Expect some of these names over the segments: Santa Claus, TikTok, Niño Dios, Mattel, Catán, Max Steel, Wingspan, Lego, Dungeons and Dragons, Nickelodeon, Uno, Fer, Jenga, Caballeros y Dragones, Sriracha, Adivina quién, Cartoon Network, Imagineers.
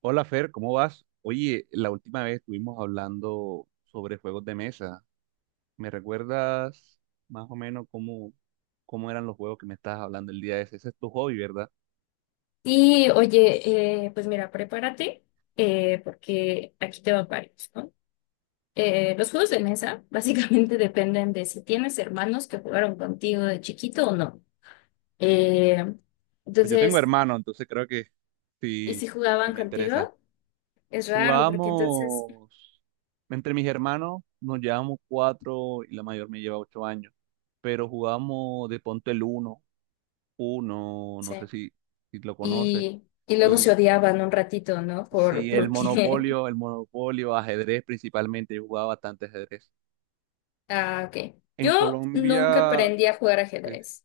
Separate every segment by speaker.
Speaker 1: Hola Fer, ¿cómo vas? Oye, la última vez estuvimos hablando sobre juegos de mesa. ¿Me recuerdas más o menos cómo eran los juegos que me estabas hablando el día de ese? Ese es tu hobby, ¿verdad?
Speaker 2: Y oye, pues mira, prepárate porque aquí te van varios, ¿no? Los juegos de mesa básicamente dependen de si tienes hermanos que jugaron contigo de chiquito o no. Eh,
Speaker 1: Pues yo tengo
Speaker 2: entonces,
Speaker 1: hermano, entonces creo que
Speaker 2: y
Speaker 1: sí,
Speaker 2: si
Speaker 1: sí
Speaker 2: jugaban
Speaker 1: me interesa.
Speaker 2: contigo, es raro porque entonces,
Speaker 1: Jugamos entre mis hermanos nos llevamos cuatro y la mayor me lleva 8 años, pero jugamos de ponte el uno, uno,
Speaker 2: sí.
Speaker 1: no sé si lo conoces.
Speaker 2: Y luego se
Speaker 1: Y
Speaker 2: odiaban un ratito, ¿no? Por,
Speaker 1: sí, el
Speaker 2: porque,
Speaker 1: monopolio, el monopolio, ajedrez principalmente, yo jugaba bastante ajedrez.
Speaker 2: ah, ok.
Speaker 1: En
Speaker 2: Yo nunca
Speaker 1: Colombia,
Speaker 2: aprendí a jugar
Speaker 1: sí.
Speaker 2: ajedrez.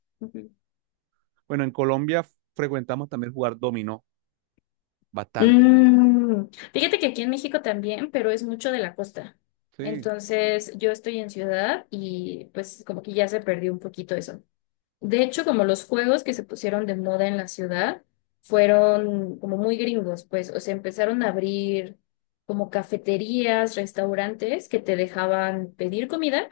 Speaker 1: Bueno, en Colombia frecuentamos también jugar dominó bastante.
Speaker 2: Mm, Fíjate que aquí en México también, pero es mucho de la costa.
Speaker 1: Sí, o
Speaker 2: Entonces, yo estoy en ciudad y pues como que ya se perdió un poquito eso. De hecho, como los juegos que se pusieron de moda en la ciudad fueron como muy gringos, pues, o sea, empezaron a abrir como cafeterías, restaurantes que te dejaban pedir comida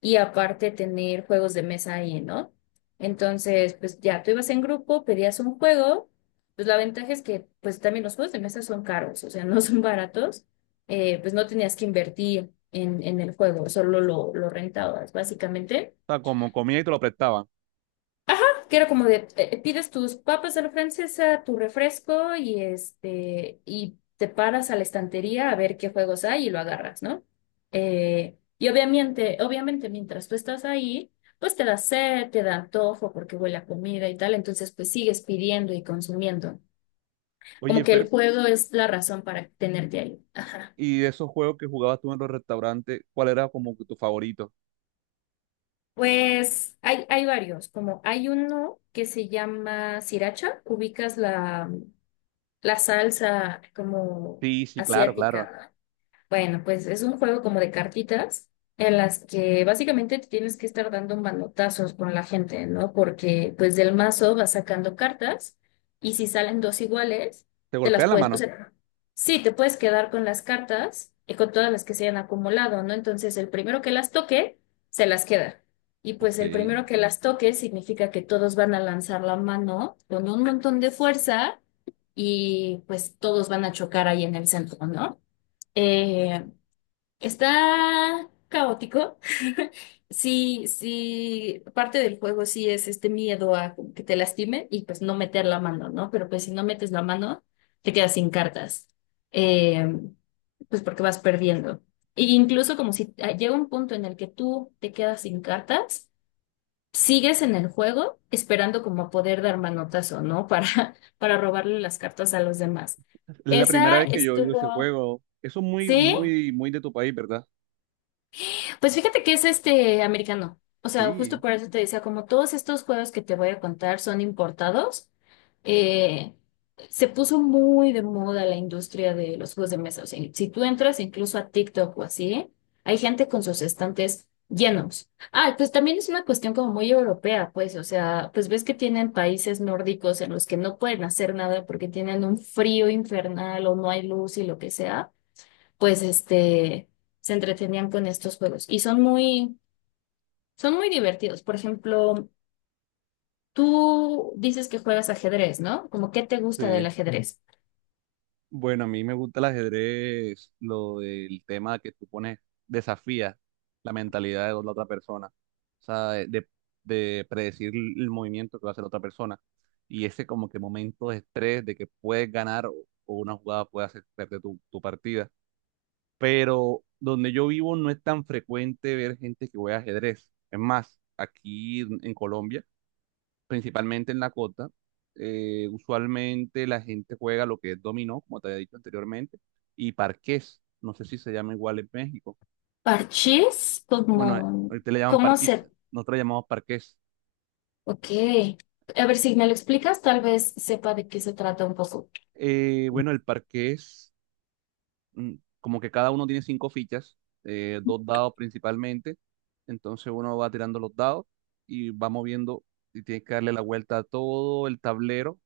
Speaker 2: y aparte tener juegos de mesa ahí, ¿no? Entonces, pues ya tú ibas en grupo, pedías un juego, pues la ventaja es que pues también los juegos de mesa son caros, o sea, no son baratos, pues no tenías que invertir en el juego, solo lo rentabas, básicamente.
Speaker 1: sea, como comía y te lo prestaban.
Speaker 2: Ajá, que era como de, pides tus papas a la francesa, tu refresco y este, y te paras a la estantería a ver qué juegos hay y lo agarras, ¿no? Y obviamente mientras tú estás ahí, pues te da sed, te da antojo porque huele a comida y tal, entonces pues sigues pidiendo y consumiendo. Como
Speaker 1: Oye,
Speaker 2: que el
Speaker 1: Fer,
Speaker 2: juego es la razón para tenerte ahí.
Speaker 1: ¿y de esos juegos que jugabas tú en los restaurantes, cuál era como que tu favorito?
Speaker 2: Pues hay varios, como hay uno que se llama Sriracha, ubicas la, la salsa como
Speaker 1: Sí, sí, claro, claro.
Speaker 2: asiática. Bueno, pues es un juego como de cartitas en las que básicamente te tienes que estar dando manotazos con la gente, ¿no? Porque pues del mazo vas sacando cartas y si salen dos iguales,
Speaker 1: ¿Te golpea la
Speaker 2: o
Speaker 1: mano?
Speaker 2: sea, sí, te puedes quedar con las cartas y con todas las que se hayan acumulado, ¿no? Entonces el primero que las toque, se las queda. Y pues
Speaker 1: Ok.
Speaker 2: el
Speaker 1: Es
Speaker 2: primero que las toque significa que todos van a lanzar la mano con un montón de fuerza y pues todos van a chocar ahí en el centro, ¿no? Eh, Está caótico. Sí, sí, parte del juego sí es este miedo a que te lastime y pues no meter la mano, ¿no? Pero pues si no metes la mano, te quedas sin cartas. Eh, pues porque vas perdiendo. E incluso como si llega un punto en el que tú te quedas sin cartas, sigues en el juego esperando como a poder dar manotazo, ¿no? Para, para robarle las cartas a los demás.
Speaker 1: la primera
Speaker 2: Esa
Speaker 1: vez que yo he oído ese
Speaker 2: estuvo,
Speaker 1: juego. Eso es muy,
Speaker 2: ¿sí?
Speaker 1: muy, muy de tu país, ¿verdad?
Speaker 2: Pues fíjate que es este americano. O sea, justo
Speaker 1: Sí,
Speaker 2: por eso te decía, como todos estos juegos que te voy a contar son importados, eh, se puso muy de moda la industria de los juegos de mesa. O sea, si tú entras incluso a TikTok o así, hay gente con sus estantes llenos. Ah, pues también es una cuestión como muy europea, pues, o sea, pues ves que tienen países nórdicos en los que no pueden hacer nada porque tienen un frío infernal o no hay luz y lo que sea pues se entretenían con estos juegos. Y son muy divertidos. Por ejemplo, tú dices que juegas ajedrez, ¿no? Como, ¿qué te gusta del
Speaker 1: sí.
Speaker 2: ajedrez?
Speaker 1: Bueno, a mí me gusta el ajedrez, lo del tema que tú pones, desafías la mentalidad de la otra persona, o sea, de predecir el movimiento que va a hacer la otra persona y ese como que momento de estrés de que puedes ganar o una jugada puede hacer perder tu partida. Pero donde yo vivo no es tan frecuente ver gente que juega ajedrez. Es más, aquí en Colombia principalmente en la costa. Usualmente la gente juega lo que es dominó, como te había dicho anteriormente, y parqués. No sé si se llama igual en México.
Speaker 2: Parchís,
Speaker 1: Bueno, ahorita le llaman
Speaker 2: ¿cómo
Speaker 1: parquís,
Speaker 2: se...?
Speaker 1: nosotros le llamamos parqués.
Speaker 2: Ok. A ver, si me lo explicas, tal vez sepa de qué se trata un poco.
Speaker 1: Bueno, el parqués, mm, como que cada uno tiene cinco fichas, dos dados principalmente. Entonces uno va tirando los dados y va moviendo y tiene que darle la vuelta a todo el tablero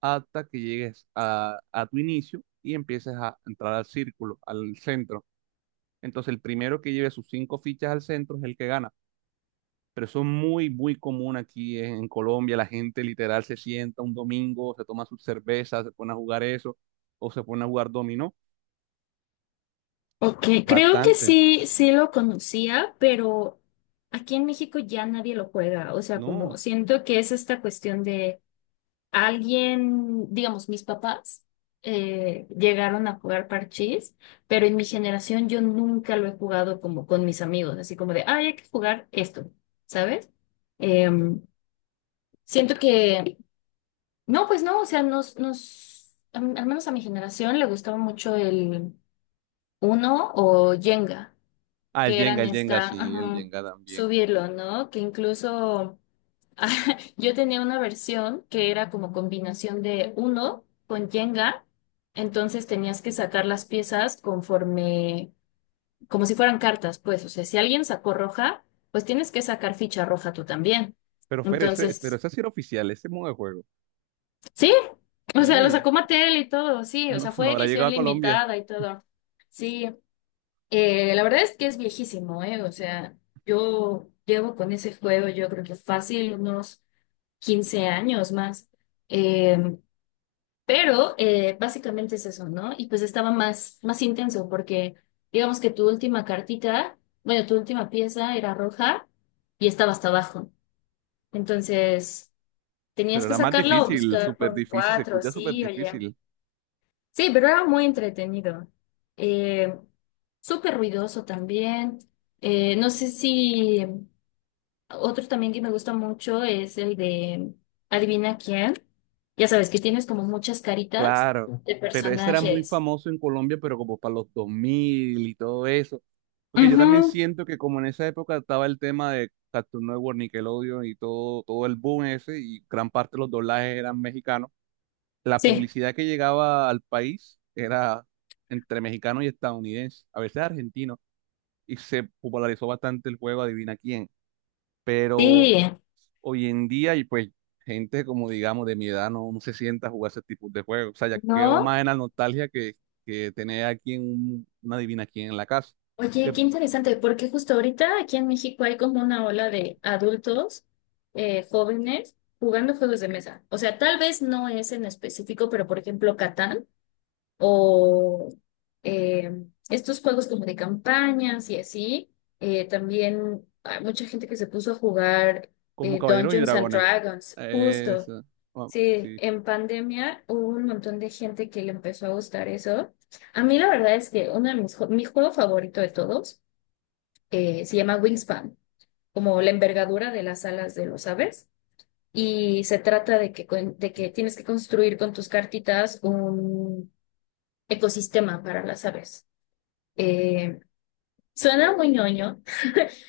Speaker 1: hasta que llegues a tu inicio y empieces a entrar al círculo, al centro. Entonces, el primero que lleve sus cinco fichas al centro es el que gana. Pero eso es muy, muy común aquí en Colombia. La gente literal se sienta un domingo, se toma sus cervezas, se pone a jugar eso, o se pone a jugar dominó.
Speaker 2: Ok, creo que
Speaker 1: Bastante,
Speaker 2: sí, sí lo conocía, pero aquí en México ya nadie lo juega. O sea, como
Speaker 1: ¿no?
Speaker 2: siento que es esta cuestión de alguien, digamos, mis papás llegaron a jugar parchís, pero en mi generación yo nunca lo he jugado como con mis amigos, así como de, ay, hay que jugar esto, ¿sabes? Em, Siento que, no, pues no, o sea, al menos a mi generación le gustaba mucho el Uno o Jenga
Speaker 1: Ah,
Speaker 2: que eran
Speaker 1: El Jenga, sí, el
Speaker 2: ajá,
Speaker 1: Jenga también.
Speaker 2: subirlo, ¿no? Que incluso yo tenía una versión que era como combinación de uno con Jenga, entonces tenías que sacar las piezas conforme, como si fueran cartas, pues, o sea, si alguien sacó roja, pues tienes que sacar ficha roja tú también.
Speaker 1: Pero Fer, pero
Speaker 2: Entonces,
Speaker 1: ese sí era oficial, ese modo de juego.
Speaker 2: sí, o sea, lo
Speaker 1: Sí,
Speaker 2: sacó Mattel y todo, sí, o
Speaker 1: no,
Speaker 2: sea,
Speaker 1: no
Speaker 2: fue
Speaker 1: habrá
Speaker 2: edición
Speaker 1: llegado a Colombia,
Speaker 2: limitada y todo. Sí. La verdad es que es viejísimo, ¿eh? O sea, yo llevo con ese juego, yo creo que fácil, unos 15 años más. Eh, pero básicamente es eso, ¿no? Y pues estaba más, más intenso porque digamos que tu última cartita, bueno, tu última pieza era roja y estaba hasta abajo. Entonces, tenías
Speaker 1: pero
Speaker 2: que
Speaker 1: era más
Speaker 2: sacarla o
Speaker 1: difícil,
Speaker 2: buscar por
Speaker 1: súper
Speaker 2: un
Speaker 1: difícil, se
Speaker 2: 4
Speaker 1: escucha súper
Speaker 2: sí, oye.
Speaker 1: difícil.
Speaker 2: Sí, pero era muy entretenido. Eh, Súper ruidoso también. No sé si otro también que me gusta mucho es el de Adivina quién. Ya sabes que tienes como muchas caritas
Speaker 1: Claro,
Speaker 2: de
Speaker 1: pero ese era muy
Speaker 2: personajes.
Speaker 1: famoso en Colombia, pero como para los 2000 y todo eso. Porque yo también
Speaker 2: Ujú.
Speaker 1: siento que como en esa época estaba el tema de Cartoon Network, Nickelodeon y todo, todo el boom ese, y gran parte de los doblajes eran mexicanos, la
Speaker 2: Sí,
Speaker 1: publicidad que llegaba al país era entre mexicano y estadounidense, a veces argentino, y se popularizó bastante el juego Adivina quién. Pero
Speaker 2: sí,
Speaker 1: hoy en día y pues gente como digamos de mi edad no, no se sienta a jugar ese tipo de juegos. O sea, ya quedo más
Speaker 2: ¿no?
Speaker 1: en la nostalgia que tener aquí una divina aquí en la casa.
Speaker 2: Oye,
Speaker 1: Eh,
Speaker 2: qué interesante, porque justo ahorita aquí en México hay como una ola de adultos jóvenes jugando juegos de mesa. O sea, tal vez no es en específico, pero por ejemplo, Catán, o estos juegos como de campañas y así. También hay mucha gente que se puso a jugar
Speaker 1: como Caballeros y
Speaker 2: Dungeons and
Speaker 1: Dragones.
Speaker 2: Dragons, justo.
Speaker 1: Eso. Bueno,
Speaker 2: Sí,
Speaker 1: sí.
Speaker 2: en pandemia hubo un montón de gente que le empezó a gustar eso. A mí la verdad es que uno de mis, jue- mi juego favorito de todos se llama Wingspan, como la envergadura de las alas de los aves. Y se trata de que, de que tienes que construir con tus cartitas ecosistema para las aves. Eh, Suena muy ñoño,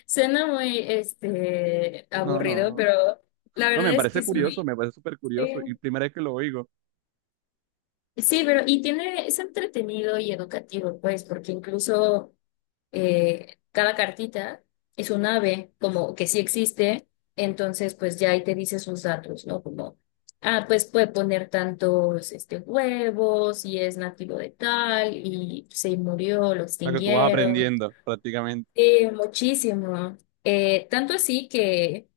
Speaker 2: suena muy
Speaker 1: No,
Speaker 2: aburrido,
Speaker 1: no.
Speaker 2: pero la
Speaker 1: No,
Speaker 2: verdad
Speaker 1: me
Speaker 2: es que
Speaker 1: parece
Speaker 2: es
Speaker 1: curioso,
Speaker 2: muy...
Speaker 1: me parece súper curioso.
Speaker 2: Sí,
Speaker 1: Y primera vez que lo oigo, o
Speaker 2: sí, pero es entretenido y educativo, pues, porque incluso cada cartita es un ave, como que sí existe, entonces pues ya ahí te dice sus datos, ¿no? Como, ah, pues puede poner tantos huevos y es nativo de tal y se murió, lo
Speaker 1: sea, que tú vas
Speaker 2: extinguieron.
Speaker 1: aprendiendo prácticamente.
Speaker 2: Sí, muchísimo. Tanto así que,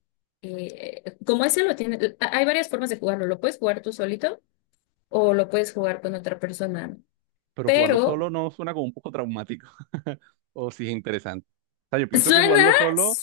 Speaker 2: como ese lo tiene, hay varias formas de jugarlo. Lo puedes jugar tú solito o lo puedes jugar con otra persona.
Speaker 1: Pero jugarlo
Speaker 2: Pero
Speaker 1: solo no suena como un poco traumático. O sí es interesante. O sea, yo pienso que jugarlo
Speaker 2: suena,
Speaker 1: solo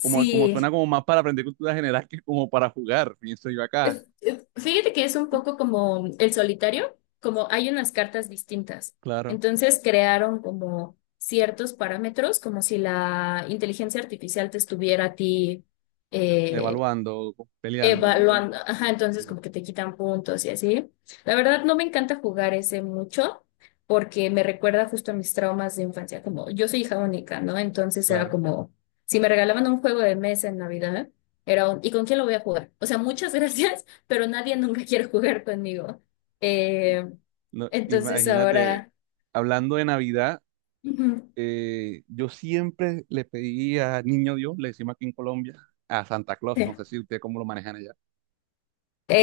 Speaker 1: como, como suena como más para aprender cultura general que como para jugar, pienso yo acá.
Speaker 2: Fíjate que es un poco como el solitario, como hay unas cartas distintas.
Speaker 1: Claro,
Speaker 2: Entonces crearon como ciertos parámetros, como si la inteligencia artificial te estuviera a ti. eh,
Speaker 1: evaluando, peleando, no sé.
Speaker 2: Evaluando, ajá,
Speaker 1: Sí,
Speaker 2: entonces como que te quitan puntos y así. La verdad no me encanta jugar ese mucho porque me recuerda justo a mis traumas de infancia, como yo soy hija única, ¿no? Entonces era
Speaker 1: claro.
Speaker 2: como, si me regalaban un juego de mesa en Navidad, ¿y con quién lo voy a jugar? O sea, muchas gracias, pero nadie nunca quiere jugar conmigo. Eh,
Speaker 1: No,
Speaker 2: entonces
Speaker 1: imagínate,
Speaker 2: ahora,
Speaker 1: hablando de Navidad,
Speaker 2: ujú,
Speaker 1: yo siempre le pedí a Niño Dios, le decimos aquí en Colombia, a Santa Claus,
Speaker 2: sí.
Speaker 1: no sé si usted cómo lo manejan allá.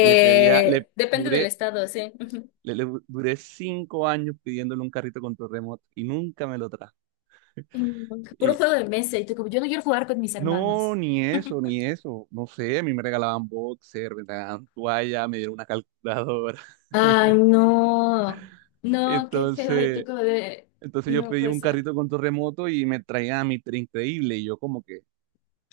Speaker 1: Le pedía, le
Speaker 2: Depende del
Speaker 1: duré,
Speaker 2: estado, sí. Ujú.
Speaker 1: le duré 5 años pidiéndole un carrito con remoto y nunca me lo trajo.
Speaker 2: Puro
Speaker 1: Y
Speaker 2: juego de mesa y tú como, yo no quiero jugar con mis
Speaker 1: no,
Speaker 2: hermanos.
Speaker 1: ni eso, ni eso. No sé, a mí me regalaban boxer, me regalaban toalla, me dieron una calculadora.
Speaker 2: Ay, no, no, qué feo. Y tú
Speaker 1: Entonces.
Speaker 2: como de,
Speaker 1: Entonces yo
Speaker 2: no
Speaker 1: pedí
Speaker 2: puede
Speaker 1: un
Speaker 2: ser.
Speaker 1: carrito con torremoto y me traía mi tren Increíble y yo como que,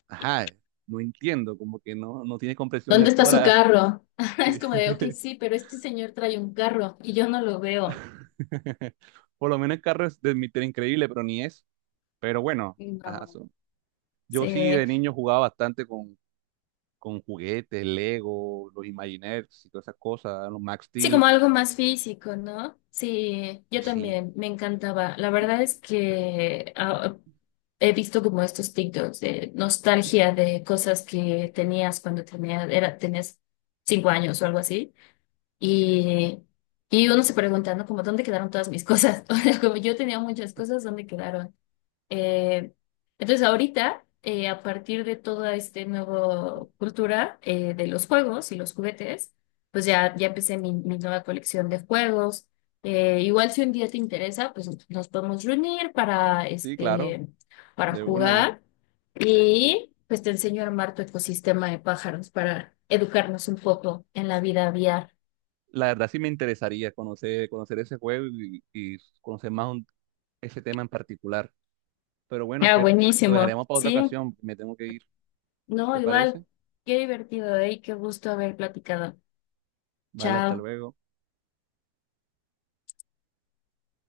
Speaker 1: ajá, no entiendo, como que no, no tiene compresión
Speaker 2: ¿Dónde está su
Speaker 1: lectora.
Speaker 2: carro? Es
Speaker 1: Sí.
Speaker 2: como de, ok, sí, pero este señor trae un carro y yo no lo veo.
Speaker 1: Por lo menos el carro es de mi tren Increíble, pero ni es. Pero bueno, ajá,
Speaker 2: No.
Speaker 1: son-
Speaker 2: Sí,
Speaker 1: yo sí de niño jugaba bastante con, juguetes, Lego, los Imagineers y todas esas cosas, los Max
Speaker 2: sí, como
Speaker 1: Steel.
Speaker 2: algo más físico, ¿no? Sí, yo
Speaker 1: Sí,
Speaker 2: también, me encantaba. La verdad es que he visto como estos TikToks de nostalgia de cosas que tenías cuando tenía, era, tenías 5 años o algo así. Y, y uno se pregunta, ¿no? Como, ¿dónde quedaron todas mis cosas? O sea, como yo tenía muchas cosas, ¿dónde quedaron? Eh, entonces, ahorita, a partir de toda esta nueva cultura de los juegos y los juguetes, pues ya empecé mi nueva colección de juegos. Igual si un día te interesa, pues nos podemos reunir para,
Speaker 1: sí, claro,
Speaker 2: este, para
Speaker 1: de una.
Speaker 2: jugar y pues te enseño a armar tu ecosistema de pájaros para educarnos un poco en la vida aviar.
Speaker 1: La verdad sí me interesaría conocer, conocer ese juego y conocer más un- ese tema en particular. Pero bueno,
Speaker 2: Ah,
Speaker 1: Fer, lo
Speaker 2: buenísimo.
Speaker 1: dejaremos para otra
Speaker 2: Sí,
Speaker 1: ocasión. Me tengo que ir.
Speaker 2: no,
Speaker 1: ¿Te parece?
Speaker 2: igual. Qué divertido, ¿eh? Y qué gusto haber platicado.
Speaker 1: Vale, hasta
Speaker 2: Chao.
Speaker 1: luego.